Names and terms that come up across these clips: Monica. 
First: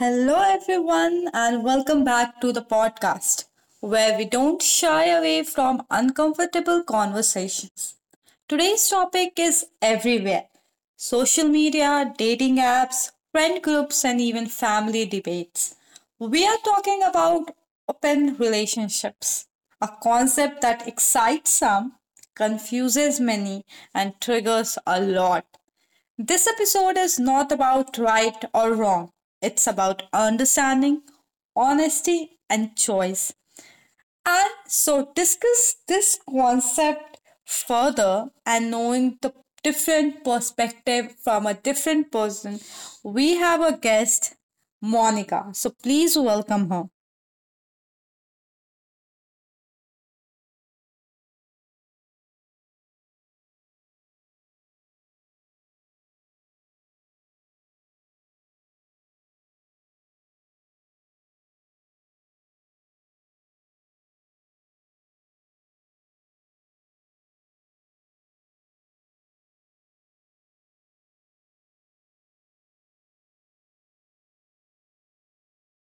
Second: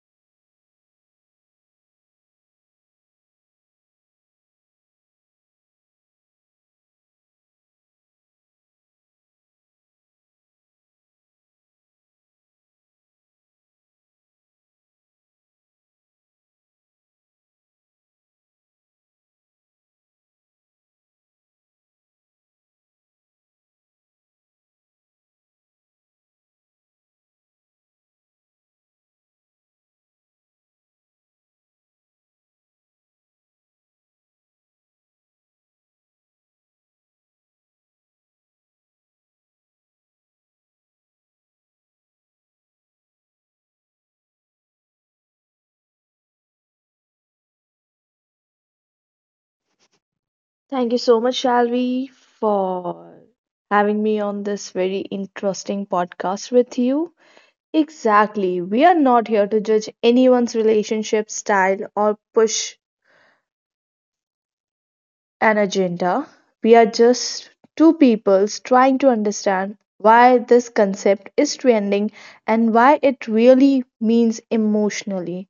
Hello, everyone, and welcome back to the podcast where we don't shy away from uncomfortable conversations. Today's topic is everywhere: social media, dating apps, friend groups, and even family debates. We are talking about open relationships, a concept that excites some, confuses many, and triggers a lot. This episode is not about right or wrong. It's about understanding, honesty, and choice. And so discuss this concept further and knowing the different perspective from a different person. We have a guest, Monica. So please welcome her. Thank you so much, Shalvi, for having me on this very interesting podcast with you. Exactly. We are not here to judge anyone's relationship style or push an agenda. We are just two peoples trying to understand why this concept is trending and why it really means emotionally.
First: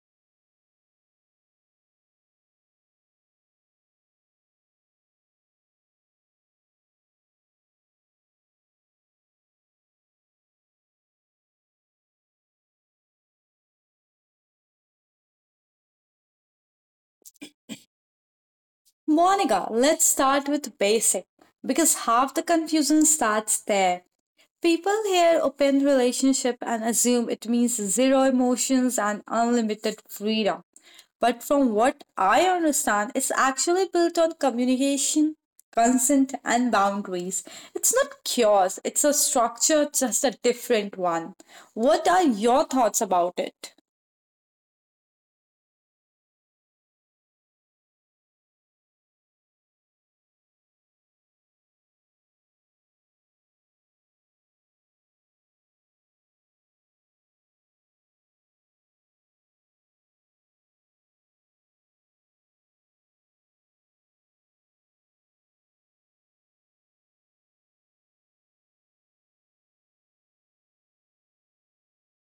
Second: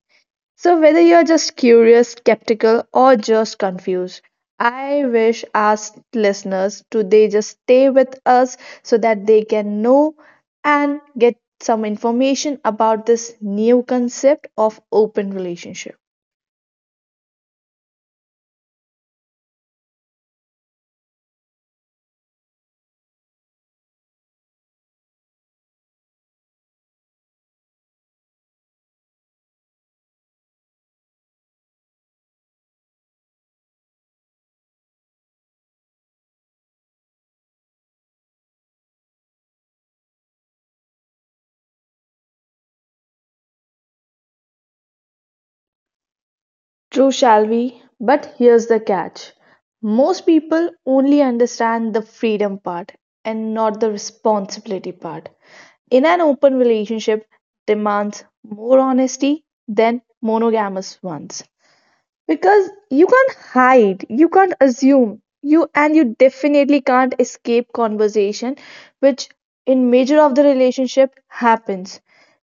So, whether you're just curious, skeptical, or just confused, I wish our listeners today just stay with us so that they can know and get some information about this new concept of open relationship. Monica, let's start with basic because half the confusion starts there. People hear open relationship and assume it means zero emotions and unlimited freedom. But from what I understand, it's actually built on communication, consent, and boundaries. It's not chaos, it's a structure, just a different one. What are your thoughts about it? True, shall we? But here's the catch most people only understand the freedom part and not the responsibility part. In an open relationship demands more honesty than monogamous ones. Because you can't hide, you can't assume, you definitely can't escape conversation, which in major of the relationship happens,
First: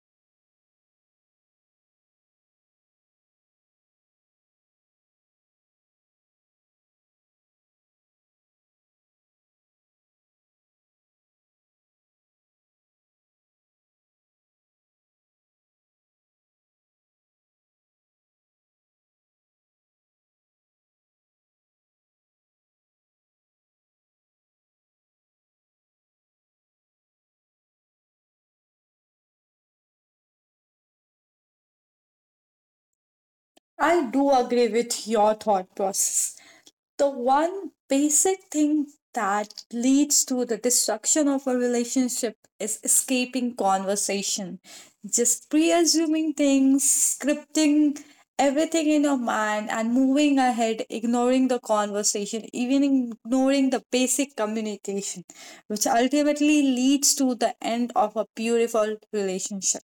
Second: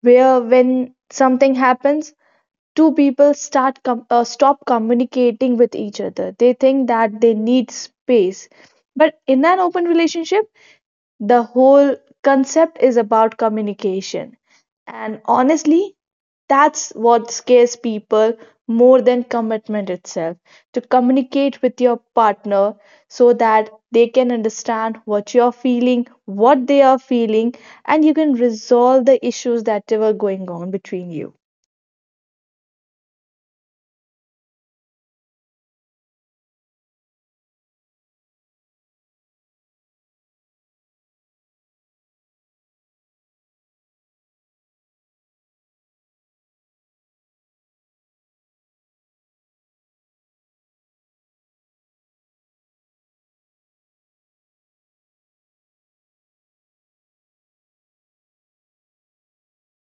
where when something happens, two people start stop communicating with each other. They think that they need space, but in an open relationship the whole concept is about communication. And honestly, that's what scares people more than commitment itself. To communicate with your partner so that they can understand what you're feeling, what they are feeling, and you can resolve the issues that were going on between you. I do agree with your thought process. The one basic thing that leads to the destruction of a relationship is escaping conversation, just pre-assuming things, scripting everything in your mind and moving ahead, ignoring the conversation, even ignoring the basic communication, which ultimately leads to the end of a beautiful relationship.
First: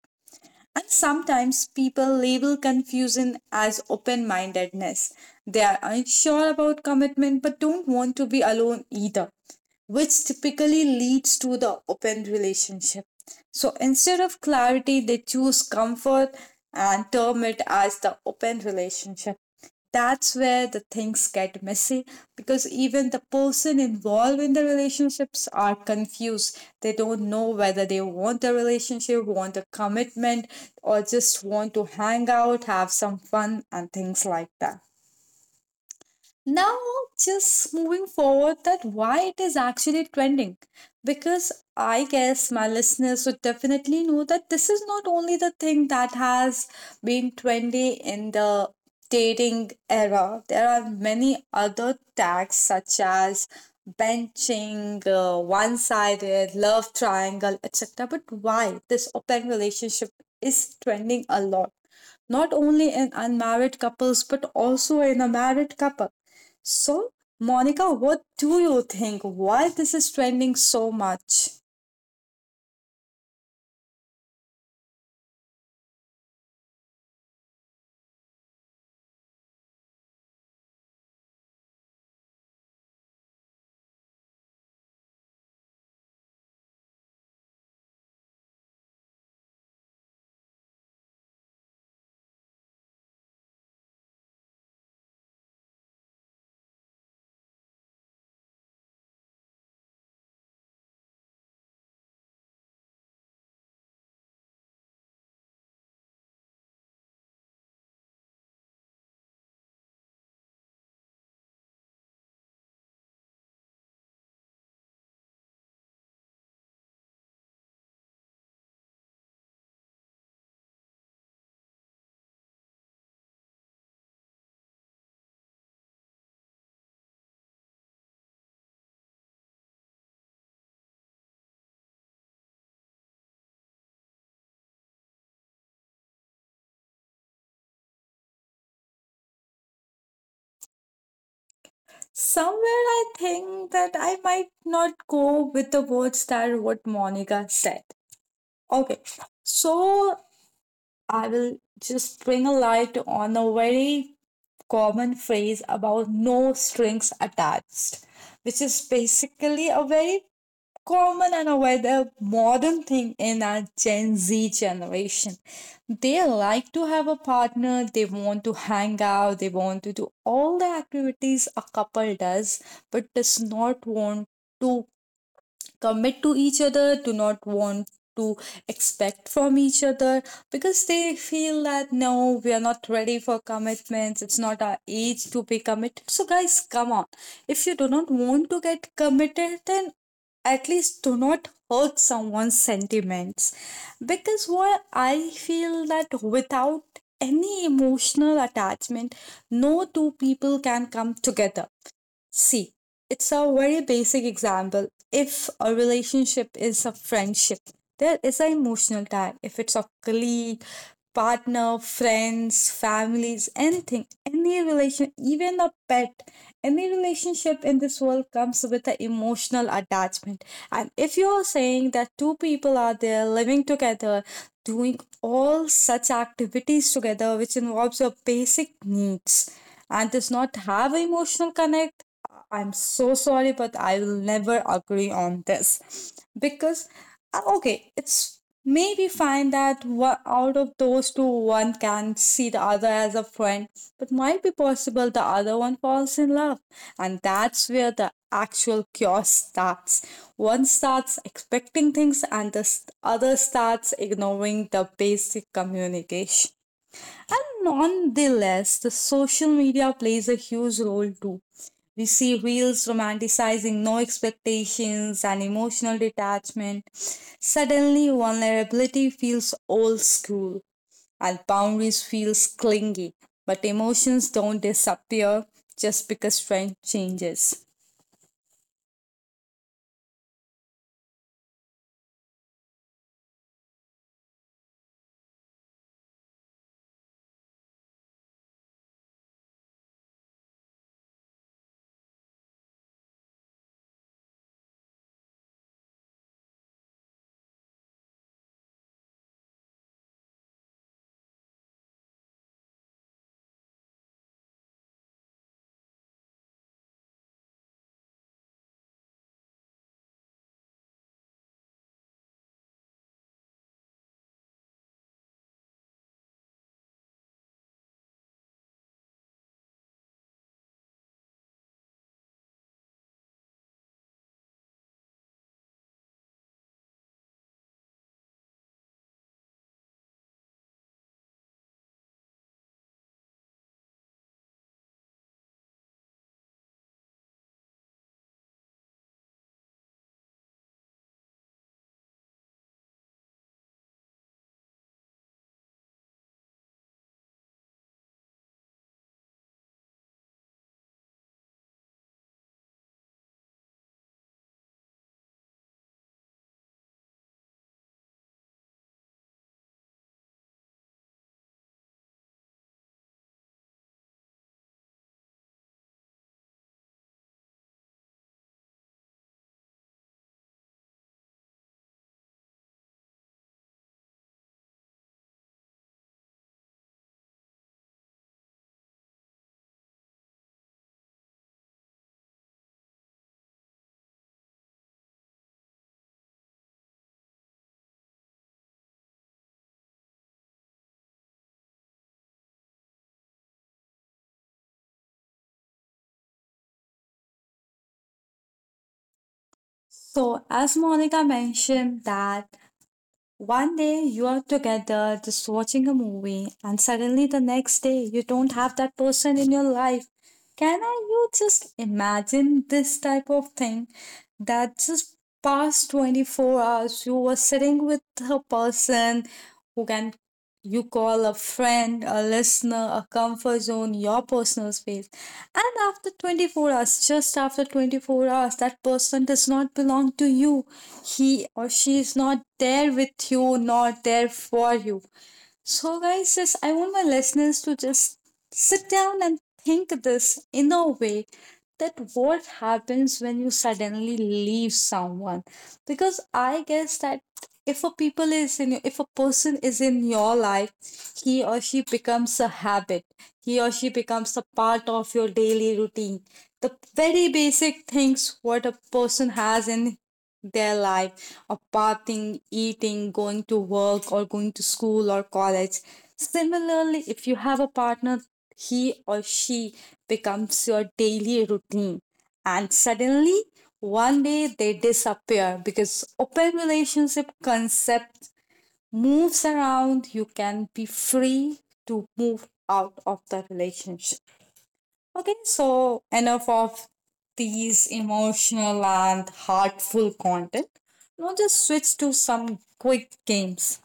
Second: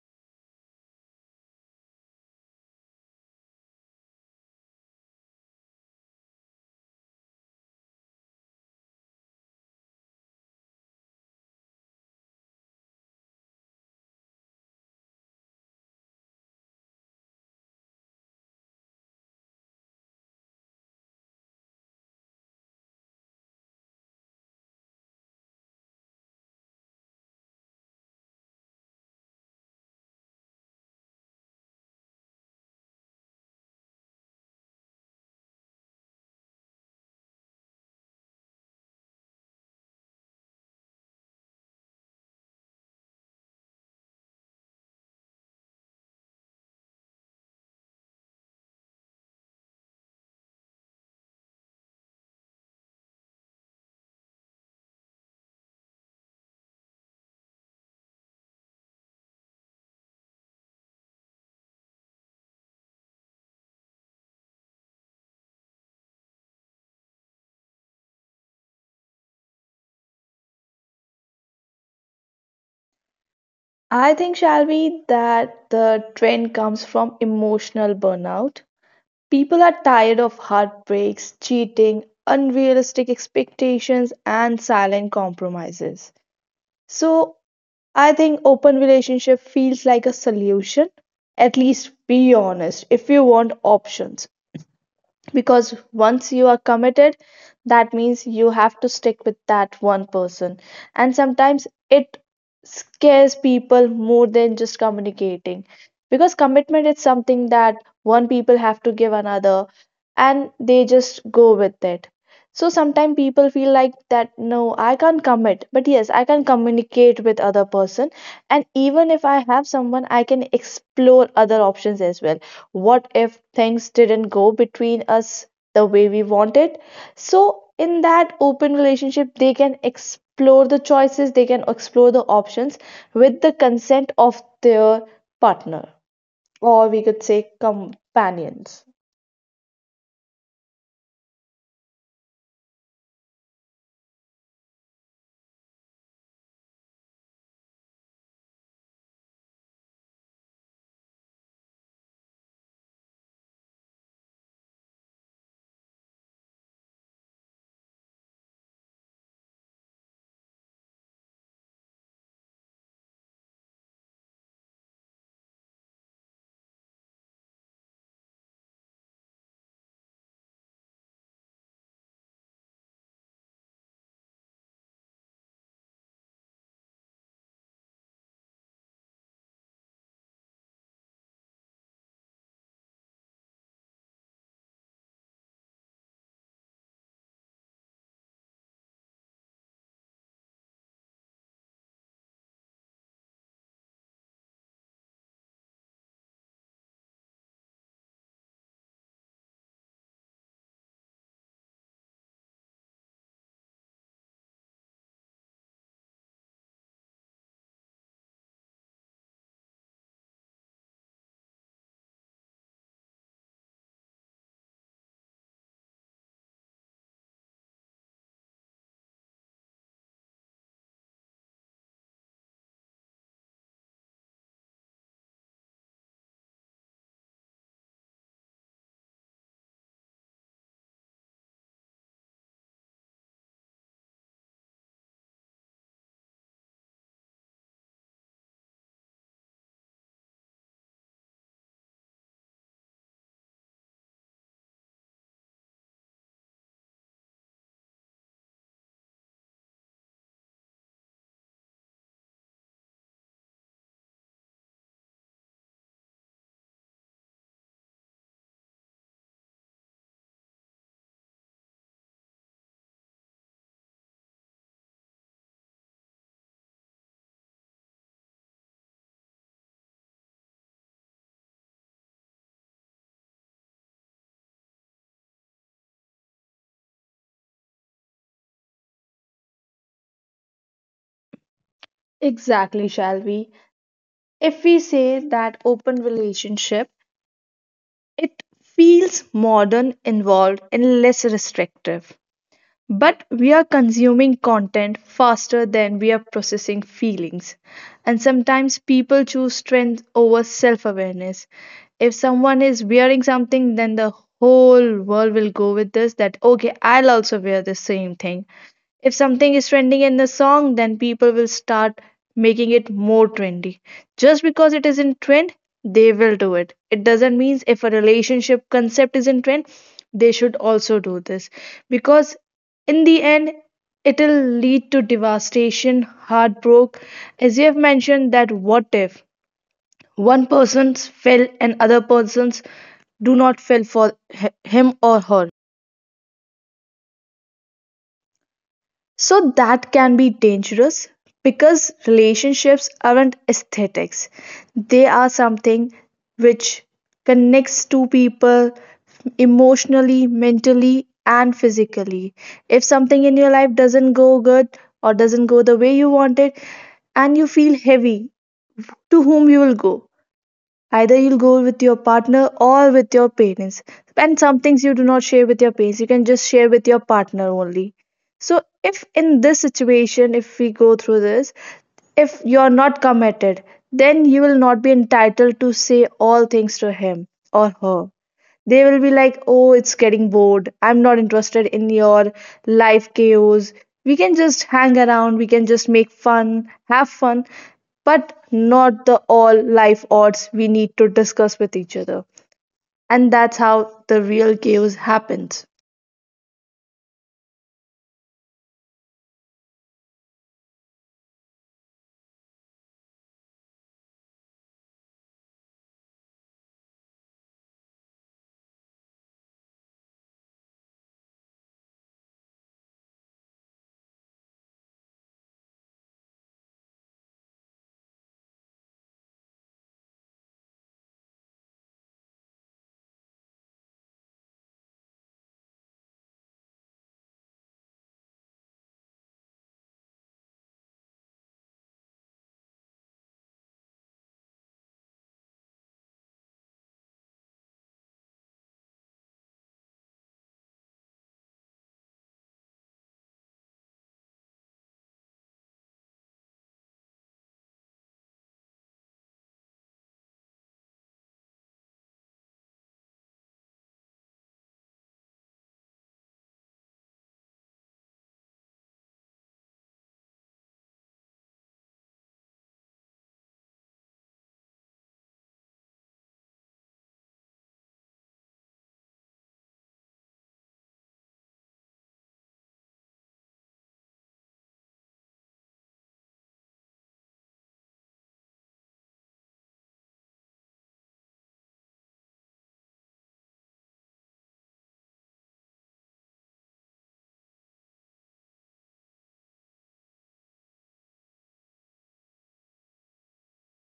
And sometimes people label confusion as open mindedness. They are unsure about commitment but don't want to be alone either, which typically leads to the open relationship. So instead of clarity, they choose comfort and term it as the open relationship. That's where the things get messy, because even the person involved in the relationships are confused. They don't know whether they want a relationship, want a commitment, or just want to hang out, have some fun and things like that. Now, just moving forward, that why it is actually trending, because I guess my listeners would definitely know that this is not only the thing that has been trendy in the dating era. There are many other tags such as benching, one-sided, love triangle, etc. But why this open relationship is trending a lot? Not only in unmarried couples but also in a married couple. So, Monica, what do you think? Why this is trending so much? I think, Shalvi, that the trend comes from emotional burnout. People are tired of heartbreaks, cheating, unrealistic expectations, and silent compromises. So, I think open relationship feels like a solution. At least be honest if you want options, because once you are committed that means you have to stick with that one person, and sometimes it scares people more than just communicating, because commitment is something that one people have to give another and they just go with it. So sometimes people feel like that no, I can't commit, but yes I can communicate with other person, and even if I have someone I can explore other options as well. What if things didn't go between us the way we wanted? So, in that open relationship, they can explore the choices, they can explore the options with the consent of their partner, or we could say companions. Somewhere I think that I might not go with the words that what Monica said. Okay, so I will just bring a light on a very common phrase about no strings attached, which is basically a very common and a rather modern thing in our Gen Z generation. They like to have a partner, they want to hang out, they want to do all the activities a couple does, but does not want to commit to each other, do not want to expect from each other, because they feel that no, we are not ready for commitments, it's not our age to be committed. So, guys, come on. If you do not want to get committed, then at least do not hurt someone's sentiments, because what I feel that without any emotional attachment, no two people can come together. See, it's a very basic example. If a relationship is a friendship, there is an emotional tag. If it's a colleague, partner, friends, families, anything, any relation, even a pet, any relationship in this world comes with an emotional attachment. And if you're saying that two people are there living together, doing all such activities together, which involves your basic needs, and does not have emotional connect, I'm so sorry, but I will never agree on this. Because, okay, it's, may we find that out of those two, one can see the other as a friend, but might be possible the other one falls in love. And that's where the actual cure starts. One starts expecting things, and the other starts ignoring the basic communication. And nonetheless, the social media plays a huge role too. We see reels romanticizing no expectations and emotional detachment. Suddenly, vulnerability feels old school and boundaries feels clingy. But emotions don't disappear just because trend changes. Exactly, Shalvi. If we say that open relationship, it feels modern, involved, and less restrictive. But we are consuming content faster than we are processing feelings. And sometimes people choose trends over self awareness. If someone is wearing something, then the whole world will go with this that, okay, I'll also wear the same thing. If something is trending in the song, then people will start making it more trendy. Just because it is in trend, they will do it. It doesn't mean if a relationship concept is in trend, they should also do this. Because in the end, it'll lead to devastation, heartbreak. As you have mentioned, that what if one person's fell and other person's do not fell for him or her. So that can be dangerous because relationships aren't aesthetics. They are something which connects two people emotionally, mentally, and physically. If something in your life doesn't go good or doesn't go the way you want it, and you feel heavy, to whom you will go? Either you'll go with your partner or with your parents. And some things you do not share with your parents, you can just share with your partner only. So, if in this situation, if we go through this, if you are not committed, then you will not be entitled to say all things to him or her. They will be like, oh, it's getting bored. I'm not interested in your life chaos. We can just hang around, we can just make fun, have fun, but not the all life odds we need to discuss with each other. And that's how the real chaos happens. So, as Monica mentioned, that one day you are together just watching a movie, and suddenly the next day you don't have that person in your life. Can I you just imagine this type of thing, that just past 24 hours you were sitting with a person who can you call a friend, a listener, a comfort zone, your personal space. And after 24 hours, just after 24 hours, that person does not belong to you. He or she is not there with you, not there for you. So, guys, just I want my listeners to just sit down and think this in a way that what happens when you suddenly leave someone, because I guess that if a people is in if a person is in your life, he or she becomes a habit, he or she becomes a part of your daily routine. The very basic things what a person has in their life of bathing, eating, going to work, or going to school or college. Similarly, if you have a partner, he or she becomes your daily routine. And suddenly, one day they disappear because open relationship concept moves around. You can be free to move out of the relationship. Okay, so enough of these emotional and heartful content. Now just switch to some quick games.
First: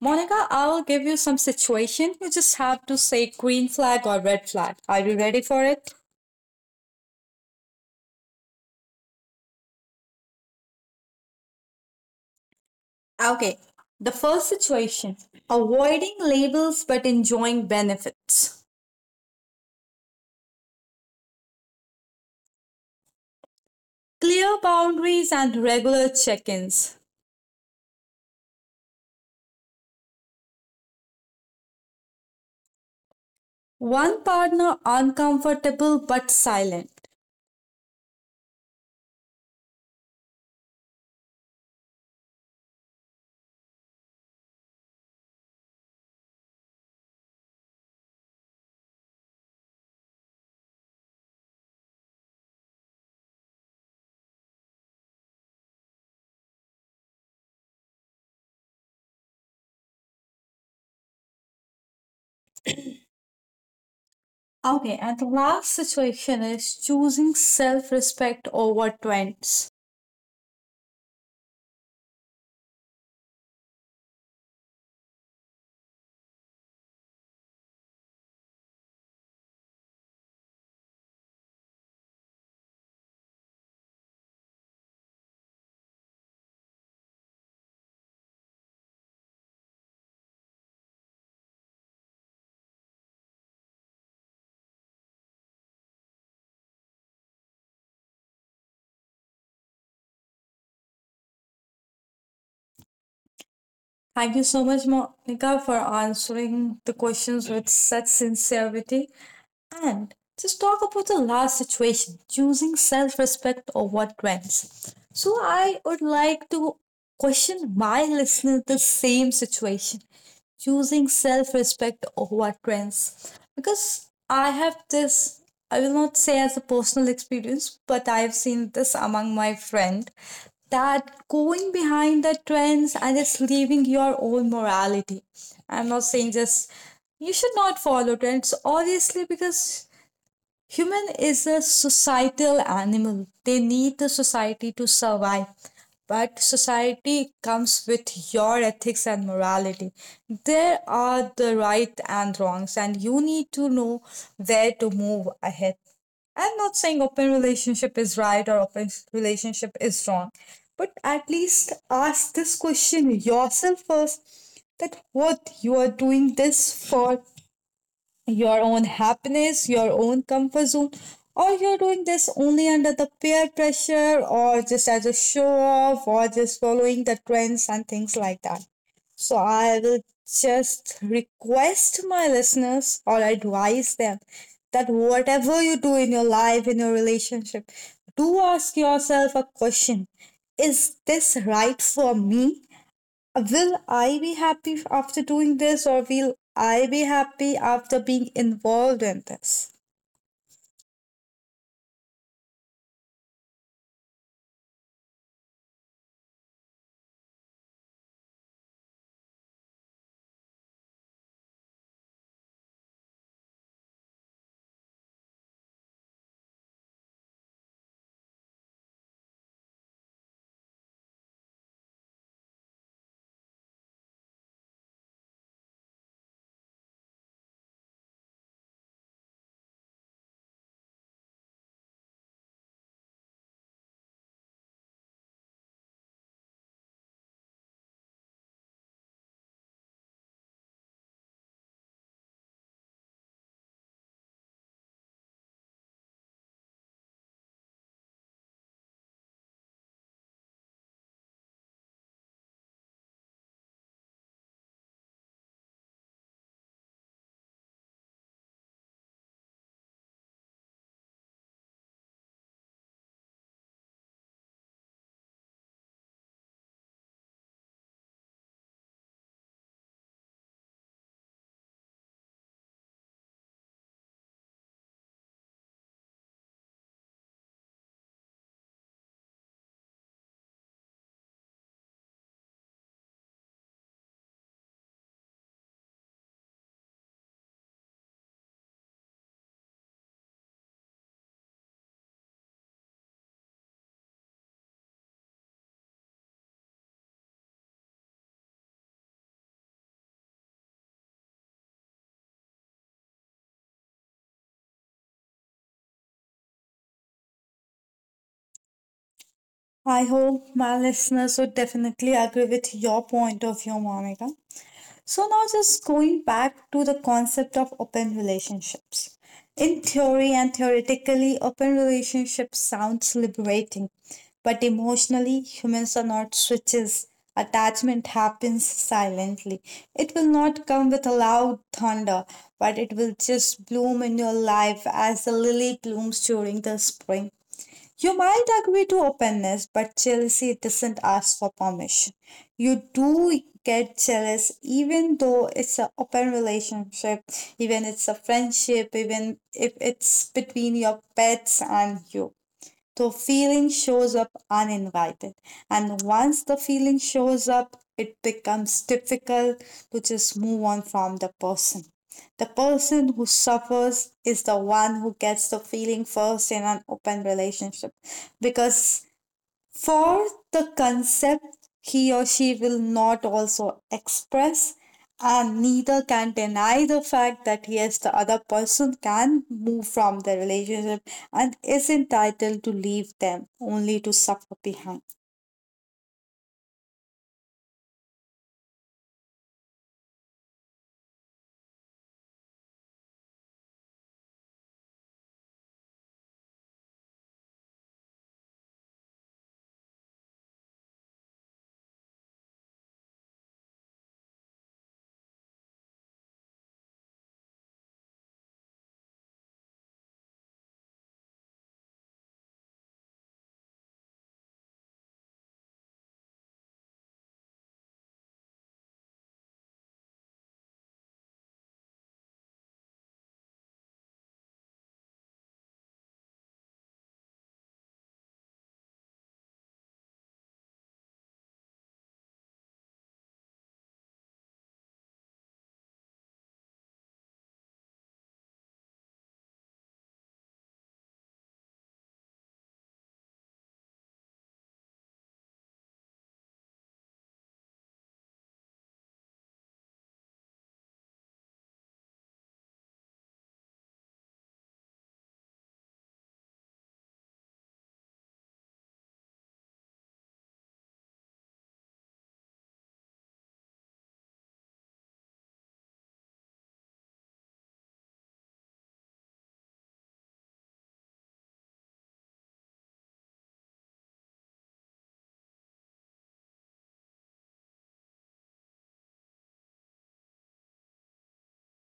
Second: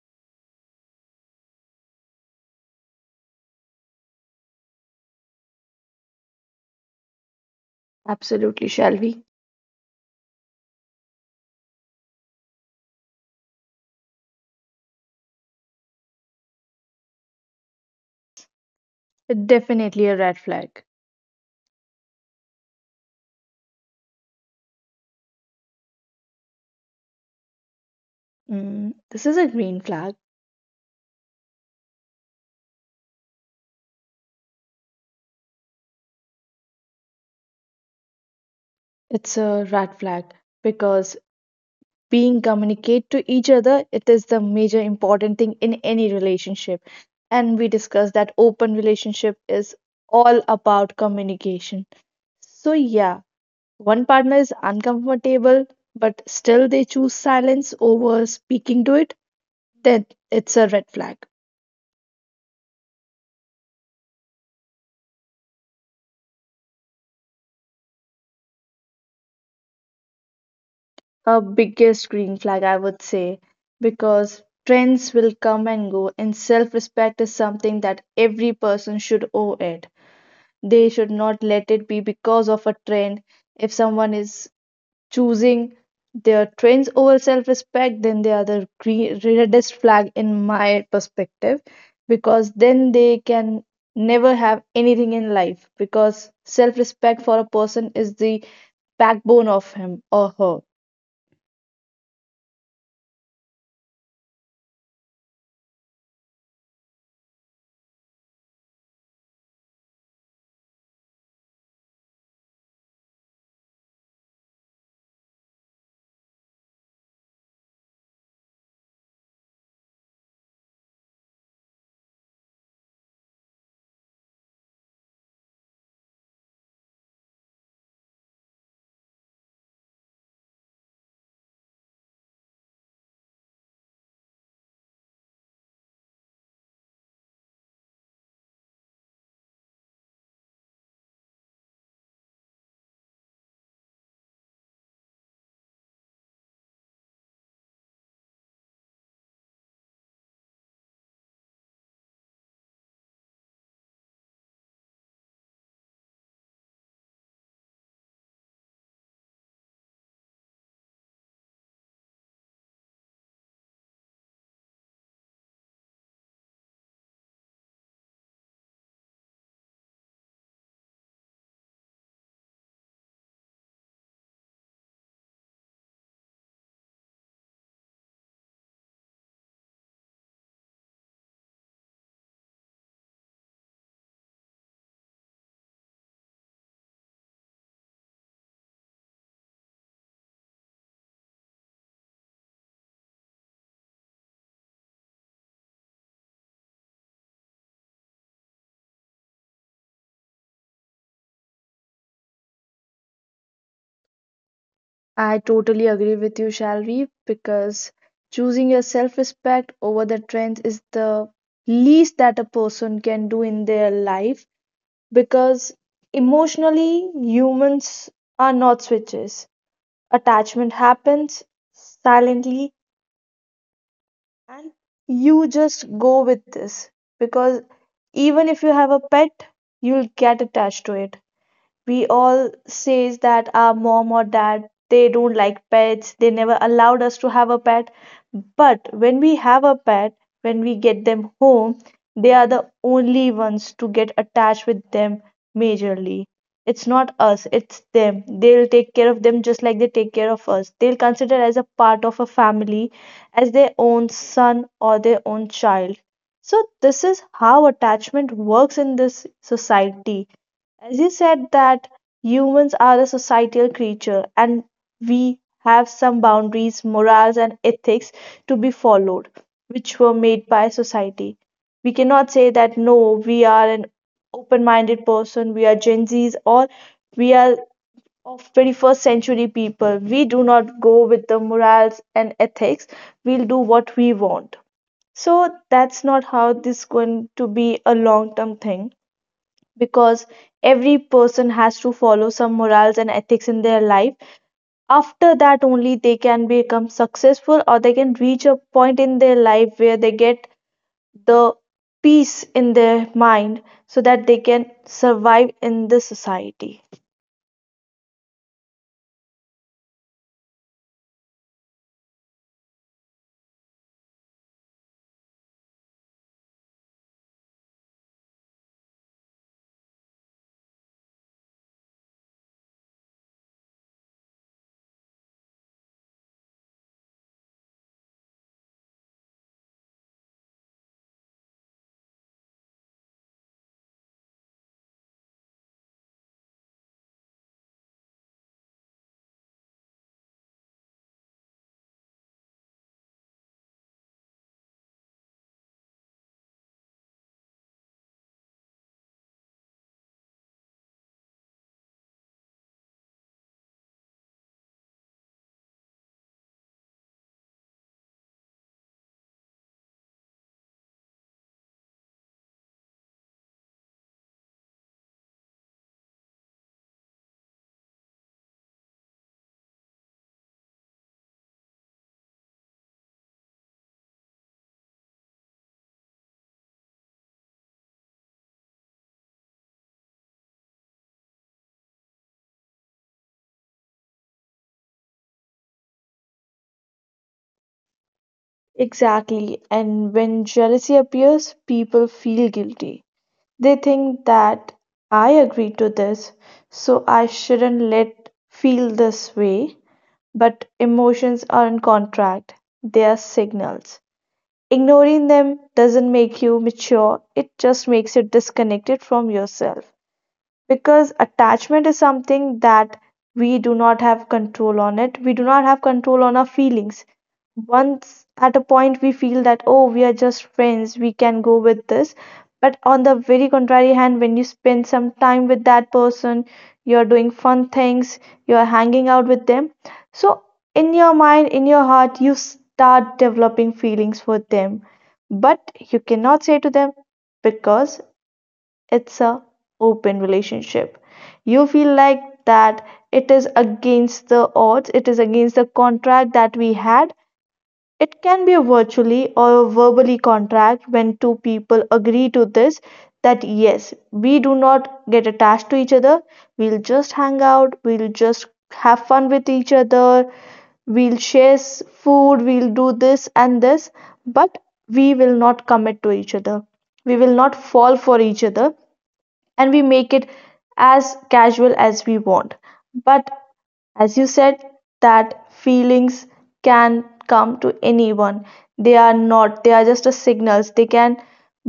Monica, I'll give you some situation. You just have to say green flag or red flag. Are you ready for it? Absolutely, shall we? Okay. The first situation, avoiding labels but enjoying benefits. Definitely a red flag. Clear boundaries and regular check ins. Mm, this is a green flag. One partner uncomfortable but silent. It's a red flag because being communicate to each other it is the major important thing in any relationship, and we discussed that open relationship is all about communication. So yeah, one partner is uncomfortable but still they choose silence over speaking to it, then it's a red flag. Okay, and the last situation is choosing self respect over trends. A biggest green flag I would say, because trends will come and go and self-respect is something that every person should owe it. They should not let it be because of a trend. If someone is choosing their trends over self respect, then they are the reddest flag in my perspective, because then they can never have anything in life, because self respect for a person is the backbone of him or her. Thank you so much, Monica, for answering the questions with such sincerity. And just talk about the last situation, choosing self respect over trends. So, I would like to question my listener the same situation, choosing self respect over trends. Because I have this, I will not say as a personal experience, but I've seen this among my friend, that going behind the trends and just leaving your own morality. I'm not saying just you should not follow trends, obviously, because human is a societal animal. They need the society to survive. But society comes with your ethics and morality. There are the right and wrongs, and you need to know where to move ahead. I'm not saying open relationship is right or open relationship is wrong, but at least ask this question yourself first, that what you are doing this for. Your own happiness, your own comfort zone, or you're doing this only under the peer pressure or just as a show off or just following the trends and things like that. So I will just request my listeners or advise them that whatever you do in your life, in your relationship, do ask yourself a question. Is this right for me? Will I be happy after doing this or will I be happy after being involved in this? I totally agree with you, Shalvi, because choosing your self respect over the trends is the least that a person can do in their life, because emotionally humans are not switches, attachment happens silently, and you just go with this because even if you have a pet you'll get attached to it. We all says that our mom or dad they don't like pets, they never allowed us to have a pet, but when we have a pet, when we get them home, they are the only ones to get attached with them. Majorly, it's not us, it's them, they'll take care of them just like they take care of us, they'll consider as a part of a family, as their own son or their own child. So this is how attachment works in this society. As you said, that humans are a societal creature and we have some boundaries, morals, and ethics to be followed, which were made by society. We cannot say that no, we are an open minded person, we are Gen Zs, or we are of 21st century people. We do not go with the morals and ethics, we'll do what we want. So that's not how this going to be a long term thing, because every person has to follow some morals and ethics in their life. After that, only they can become successful or they can reach a point in their life where they get the peace in their mind so that they can survive in the society. I hope my listeners would definitely agree with your point of view, Monica. So now just going back to the concept of open relationships. In theory and theoretically, open relationships sounds liberating, but emotionally, humans are not switches. Attachment happens silently. It will not come with a loud thunder, but it will just bloom in your life as the lily blooms during the spring. You might agree to openness, but jealousy doesn't ask for permission. You do get jealous even though it's an open relationship, even it's a friendship, even if it's between your pets and you, the feeling shows up uninvited. And once the feeling shows up, it becomes difficult to just move on from the person. The person who suffers is the one who gets the feeling first in an open relationship, because for the concept he or she will not also express, and neither can deny the fact that yes the other person can move from the relationship and is entitled to leave them only to suffer behind. Exactly. And when jealousy appears, people feel guilty. They think that I agreed to this, so I shouldn't let feel this way. But emotions aren't contract, they are signals. Ignoring them doesn't make you mature, it just makes you disconnected from yourself, because attachment is something that we do not have control on it, we do not have control on our feelings. Once at a point we feel that oh we are just friends, we can go with this, but on the very contrary hand when you spend some time with that person, you're doing fun things, you're hanging out with them, so in your mind, in your heart, you start developing feelings for them. But you cannot say to them because it's a open relationship. You feel like that it is against the odds, it is against the contract that we had. It can be a virtually or a verbally contract when two people agree to this, that yes we do not get attached to each other, we'll just hang out, we'll just have fun with each other, we'll share food, we'll do this and this, but we will not commit to each other, we will not fall for each other, and we make it as casual as we want. But as you said, that feelings can come to anyone. They are not, they are just a signals. They can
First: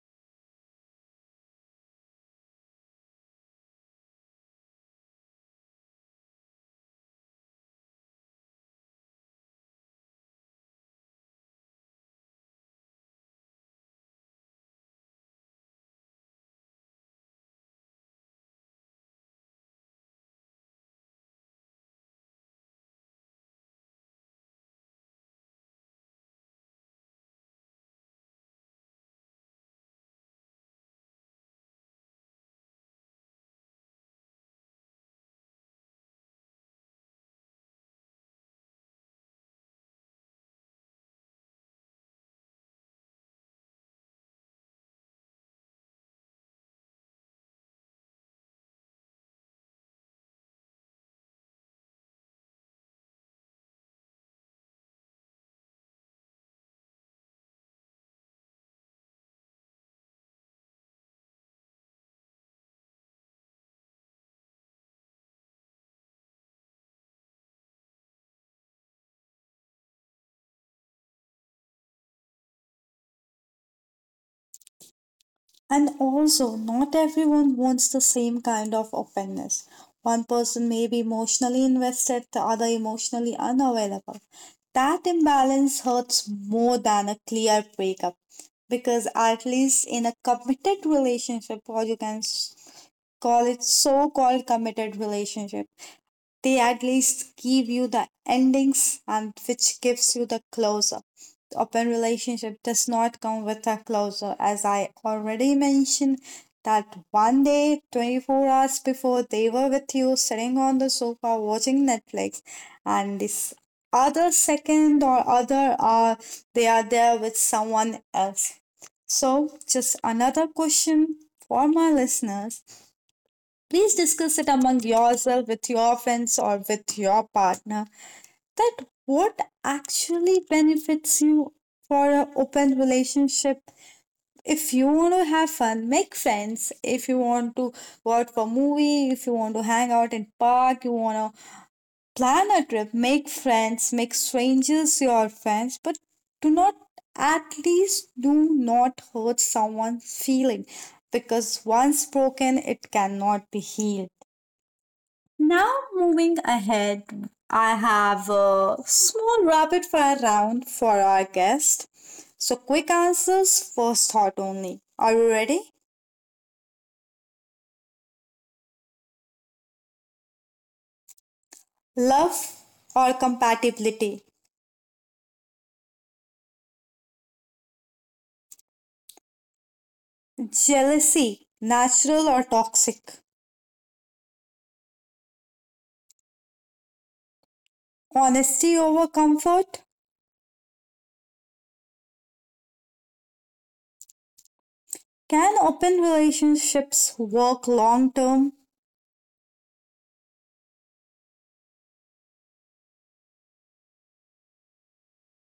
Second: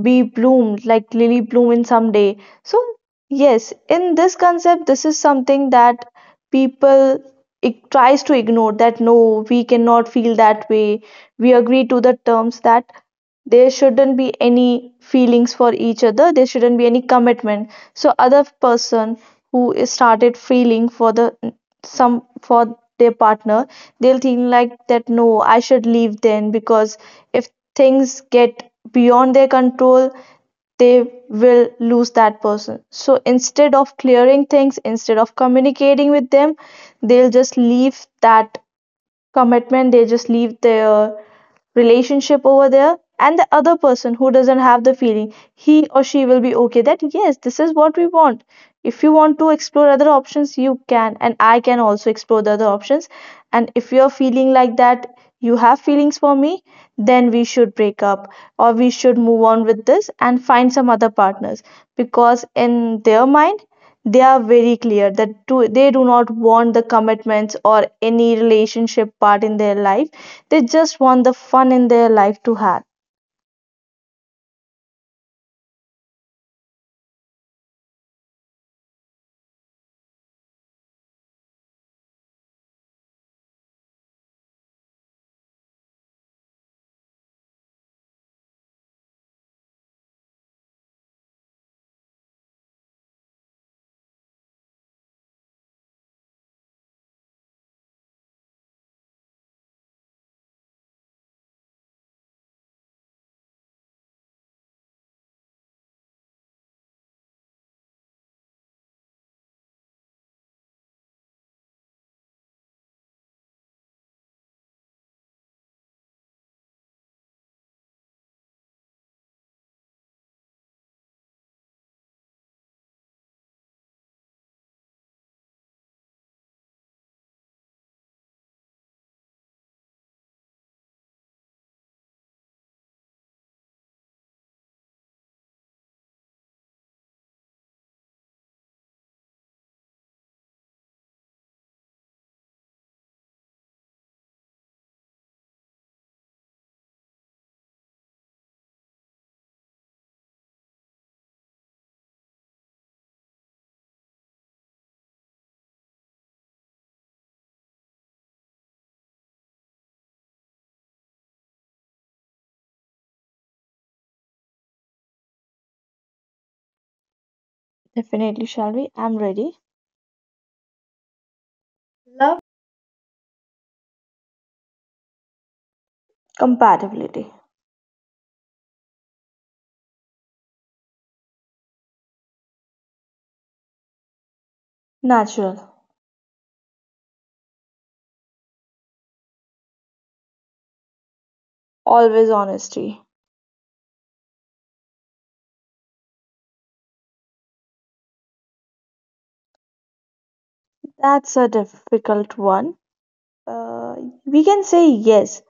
be bloomed like lily bloom in some day. So yes, in this concept, this is something that people it tries to ignore that no, we cannot feel that way. We agree to the terms that there shouldn't be any feelings for each other, there shouldn't be any commitment, so other person who is started feeling for the some for their partner, they'll think like that no I should leave then, because if things get beyond their control they will lose that person. So instead of clearing things, instead of communicating with them, they'll just leave that commitment, they just leave their relationship over there, and the other person who doesn't have the feeling he or she will be okay that yes this is what we want. If you want to explore other options you can, and I can also explore the other options, and if you're feeling like that you have feelings for me, then we should break up or we should move on with this and find some other partners, because in their mind they are very clear that they do not want the commitments or any relationship part in their life, they just want the fun in their life to have. And also, not everyone wants the same kind of openness. One person may be emotionally invested, the other emotionally unavailable. That imbalance hurts more than a clear breakup, because, at least in a committed relationship, or you can call it so called committed relationship, they at least give you the endings and which gives you the closure. The open relationship does not come with a closure. As I already mentioned, that one day, 24 hours before, they were with you sitting on the sofa watching Netflix, and this other second or other hour, they are there with someone else. So, just another question for my listeners. Please discuss it among yourself, with your friends, or with your partner, that what actually benefits you for an open relationship. If you want to have fun, make friends. If you want to go out for a movie, if you want to hang out in park, you want to plan a trip, make friends, make strangers your friends, but do not, at least do not hurt someone's feeling, because once broken it cannot be healed. Now, moving ahead, I have a small rapid fire round for our guest. So, quick answers, first thought only. Are you ready? Definitely shall we, I'm ready. Love. Love or compatibility? Compatibility. Jealousy, natural or toxic? Natural. Honesty over comfort? Always honesty. Can open relationships work long term? That's a difficult one. uh, we can say yes,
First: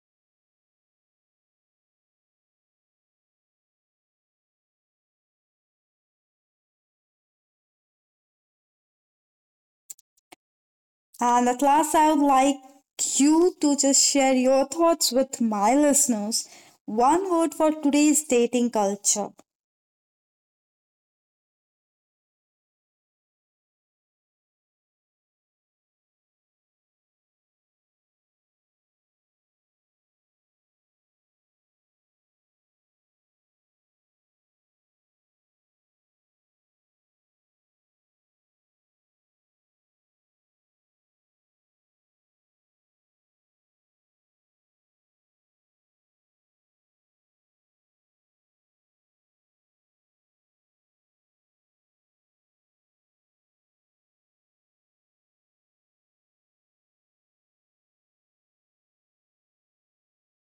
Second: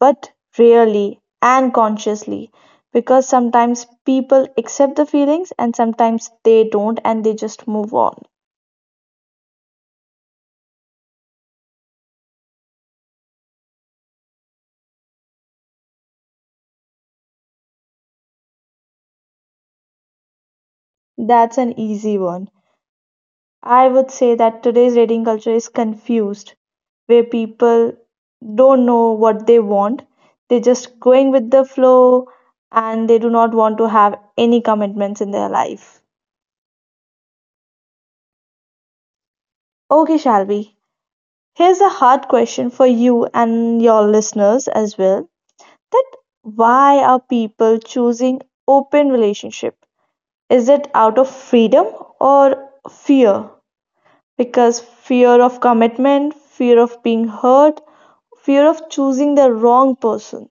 but rarely and consciously, because sometimes people accept the feelings and sometimes they don't and they just move on. And at last, I would like you to just share your thoughts with my listeners. One word for today's dating culture. That's an easy one. I would say that today's dating culture is confused, where people don't know what they want. They're just going with the flow and they do not want to have any commitments in their life. Okay, Shalvi, here's a hard question for you and your listeners as well. That why are people choosing open relationship? Is it out of freedom or fear? Because fear of commitment, fear of being hurt, fear of choosing the wrong person.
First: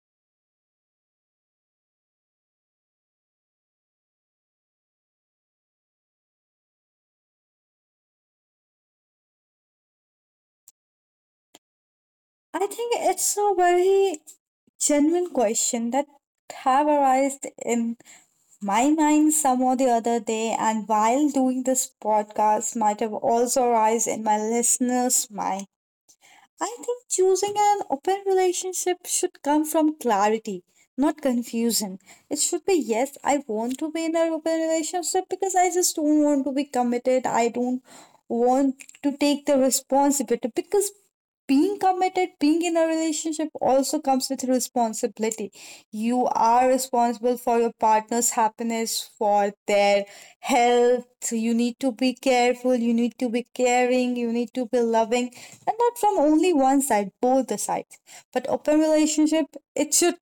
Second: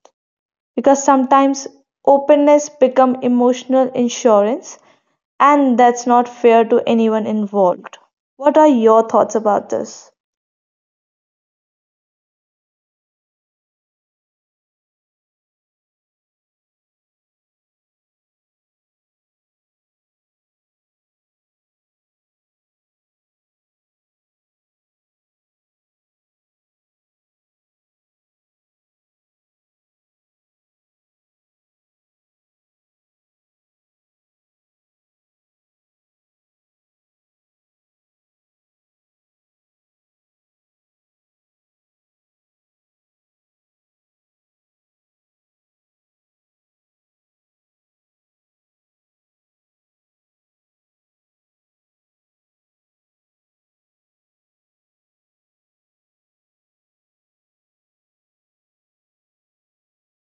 Because sometimes openness become emotional insurance and that's not fair to anyone involved. What are your thoughts about this? I think it's a very genuine question that have arised in my mind some or the other day, and while doing this podcast might have also arise in my listeners mind. I think choosing an open relationship should come from clarity, not confusion. It should be yes, I want to be in an open relationship because I just don't want to be committed. I don't want to take the responsibility because being committed, being in a relationship also comes with responsibility. You are responsible for your partner's happiness, for their health. You need to be careful, you need to be caring, you need to be loving, and not from only one side, both the sides. But open relationship, it should,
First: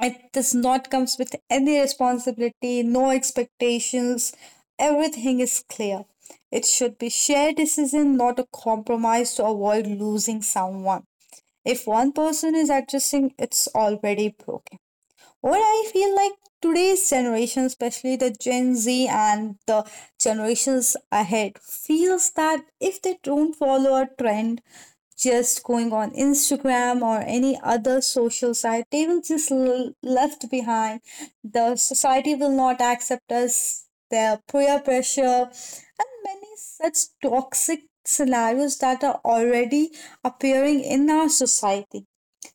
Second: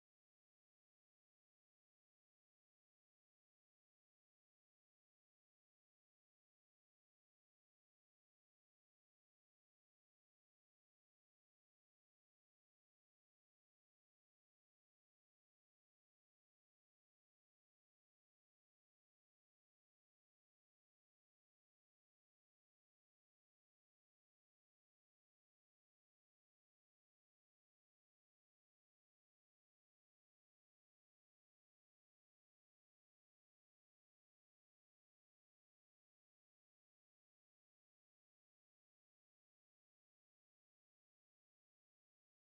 it does not comes with any responsibility, no expectations. Everything is clear. It should be shared decision, not a compromise to avoid losing someone. If one person is adjusting, it's already broken. What I feel like, today's generation, especially the Gen Z and the generations ahead, feels that if they don't follow a trend, just going on Instagram or any other social site, they will just left behind. The society will not accept us. Their peer pressure, many such toxic scenarios that are already appearing in our society.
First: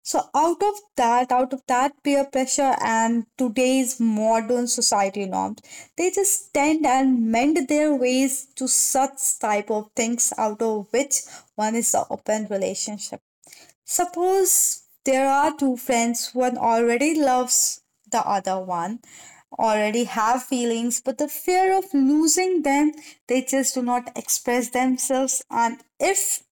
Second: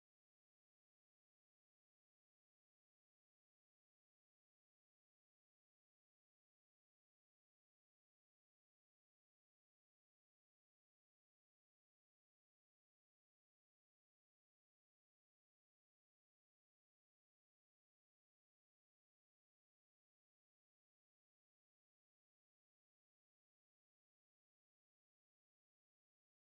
So out of that peer pressure and today's modern society norms, they just tend and mend their ways to such type of things, out of which one is the open relationship. Suppose there are two friends, one already loves the other one, already have feelings, but the fear of losing them, they just do not express themselves. And if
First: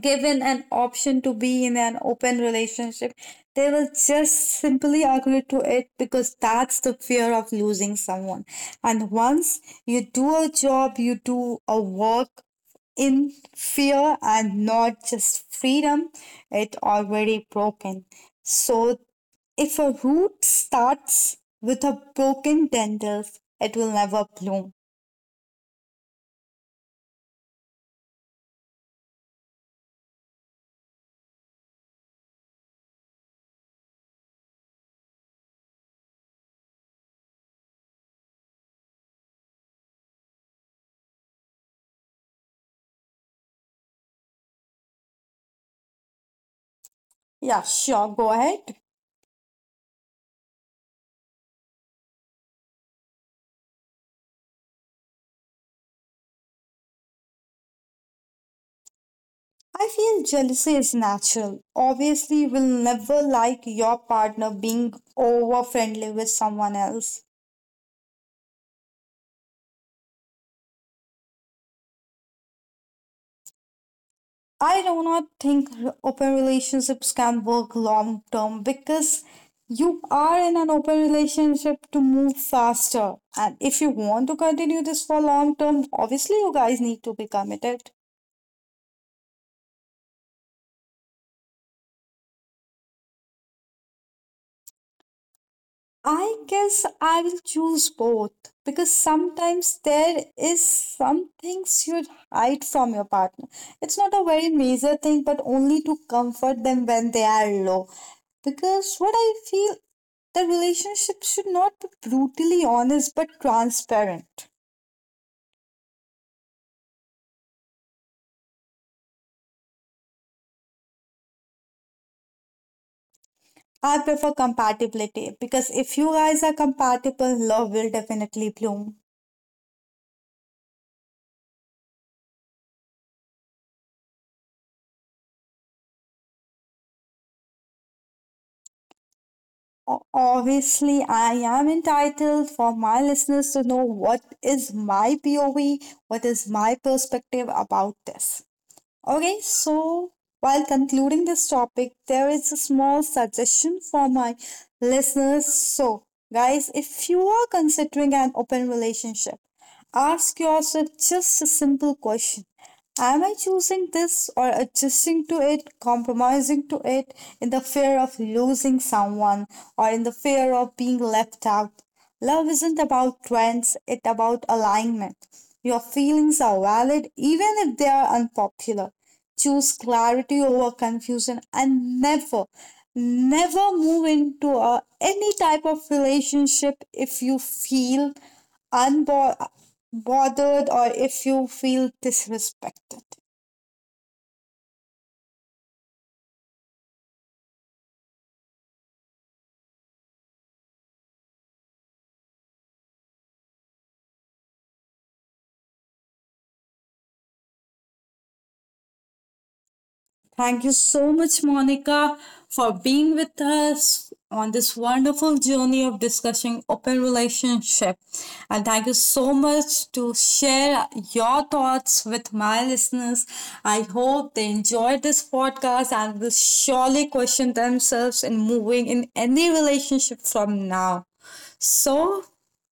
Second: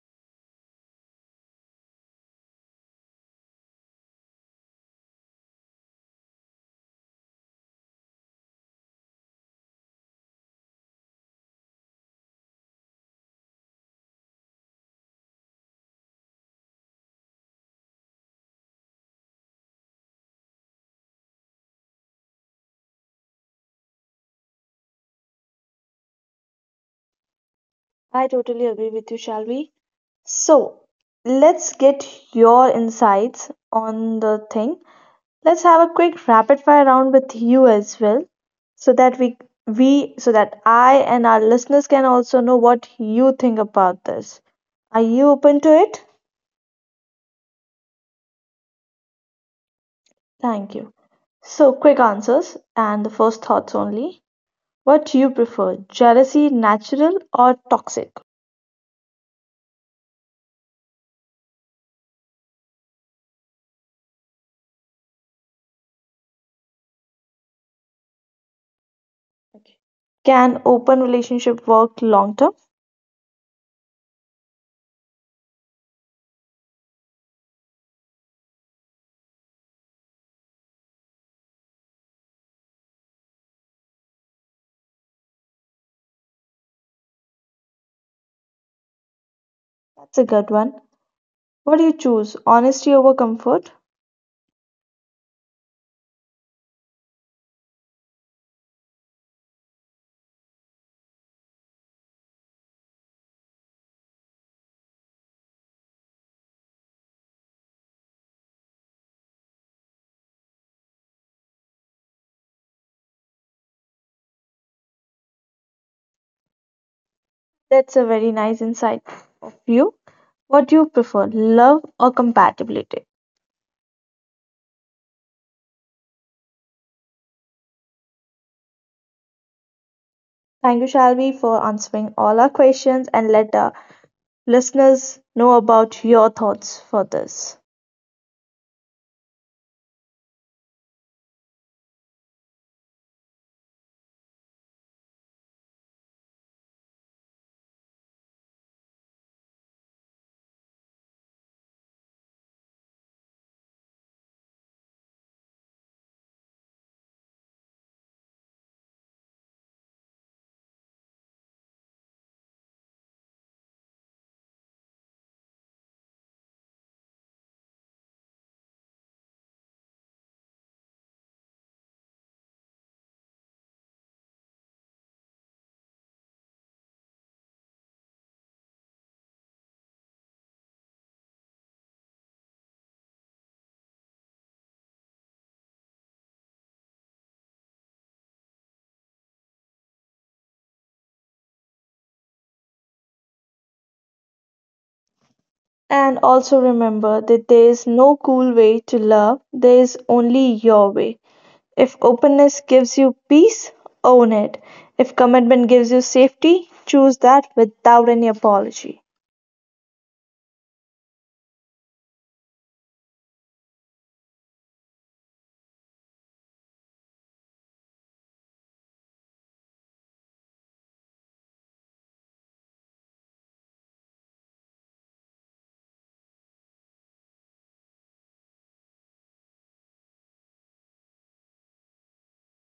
given an option to be in an open relationship, they will just simply agree to it because that's the fear of losing someone. And once you do a job, you do a work in fear and not just freedom, it already broken. So if a root starts with a broken tendrils, it will never bloom. I totally agree with you, shall we? So, let's get your insights on the thing. Let's have a quick rapid fire round with you as well, so that we so that I and our listeners can also know what you think about this. Are you open to it? Yeah, sure, go ahead. Thank you. So quick answers and the first thoughts only. What do you prefer? Jealousy natural or toxic? I feel jealousy is natural. Obviously, you will never like your partner being over friendly with someone else. Okay. Can open relationship work long term? I do not think open relationships can work long term, because you are in an open relationship to move faster. And if you want to continue this for long term, obviously, you guys need to be committed. That's a good one. What do you choose? Honesty over comfort? I guess I will choose both, because sometimes there is some things you hide from your partner. It's not a very major thing, but only to comfort them when they are low. Because what I feel, the relationship should not be brutally honest but transparent. That's a very nice insight of you. What do you prefer, love or compatibility? I prefer compatibility because if you guys are compatible, love will definitely bloom. Thank you, Shalvi, for answering all our questions and let the listeners know about your thoughts for this. Obviously, I am entitled for my listeners to know what is my POV, what is my perspective about this. Okay, so while concluding this topic, there is a small suggestion for my listeners. So, guys, if you are considering an open relationship, ask yourself just a simple question. Am I choosing this or adjusting to it, compromising to it, in the fear of losing someone or in the fear of being left out? Love isn't about trends, it's about alignment. Your feelings are valid even if they are unpopular. Choose clarity over confusion, and never, never move into any type of relationship if you feel unbothered or if you feel disrespected. And also remember that there is no cool way to love, there is only your way. If openness gives you peace, own it. If commitment gives you safety, choose that without any apology. Thank you so much, Monica, for being with us on this wonderful journey of discussing open relationship. And thank you so much to share your thoughts with my listeners. I hope they enjoyed this podcast and will surely question themselves in moving in any relationship from now. So,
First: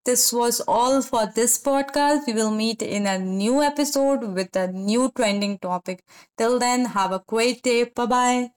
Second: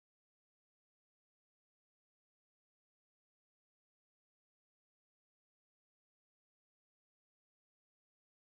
this was all for this podcast. We will meet in a new episode with a new trending topic. Till then, have a great day. Bye bye.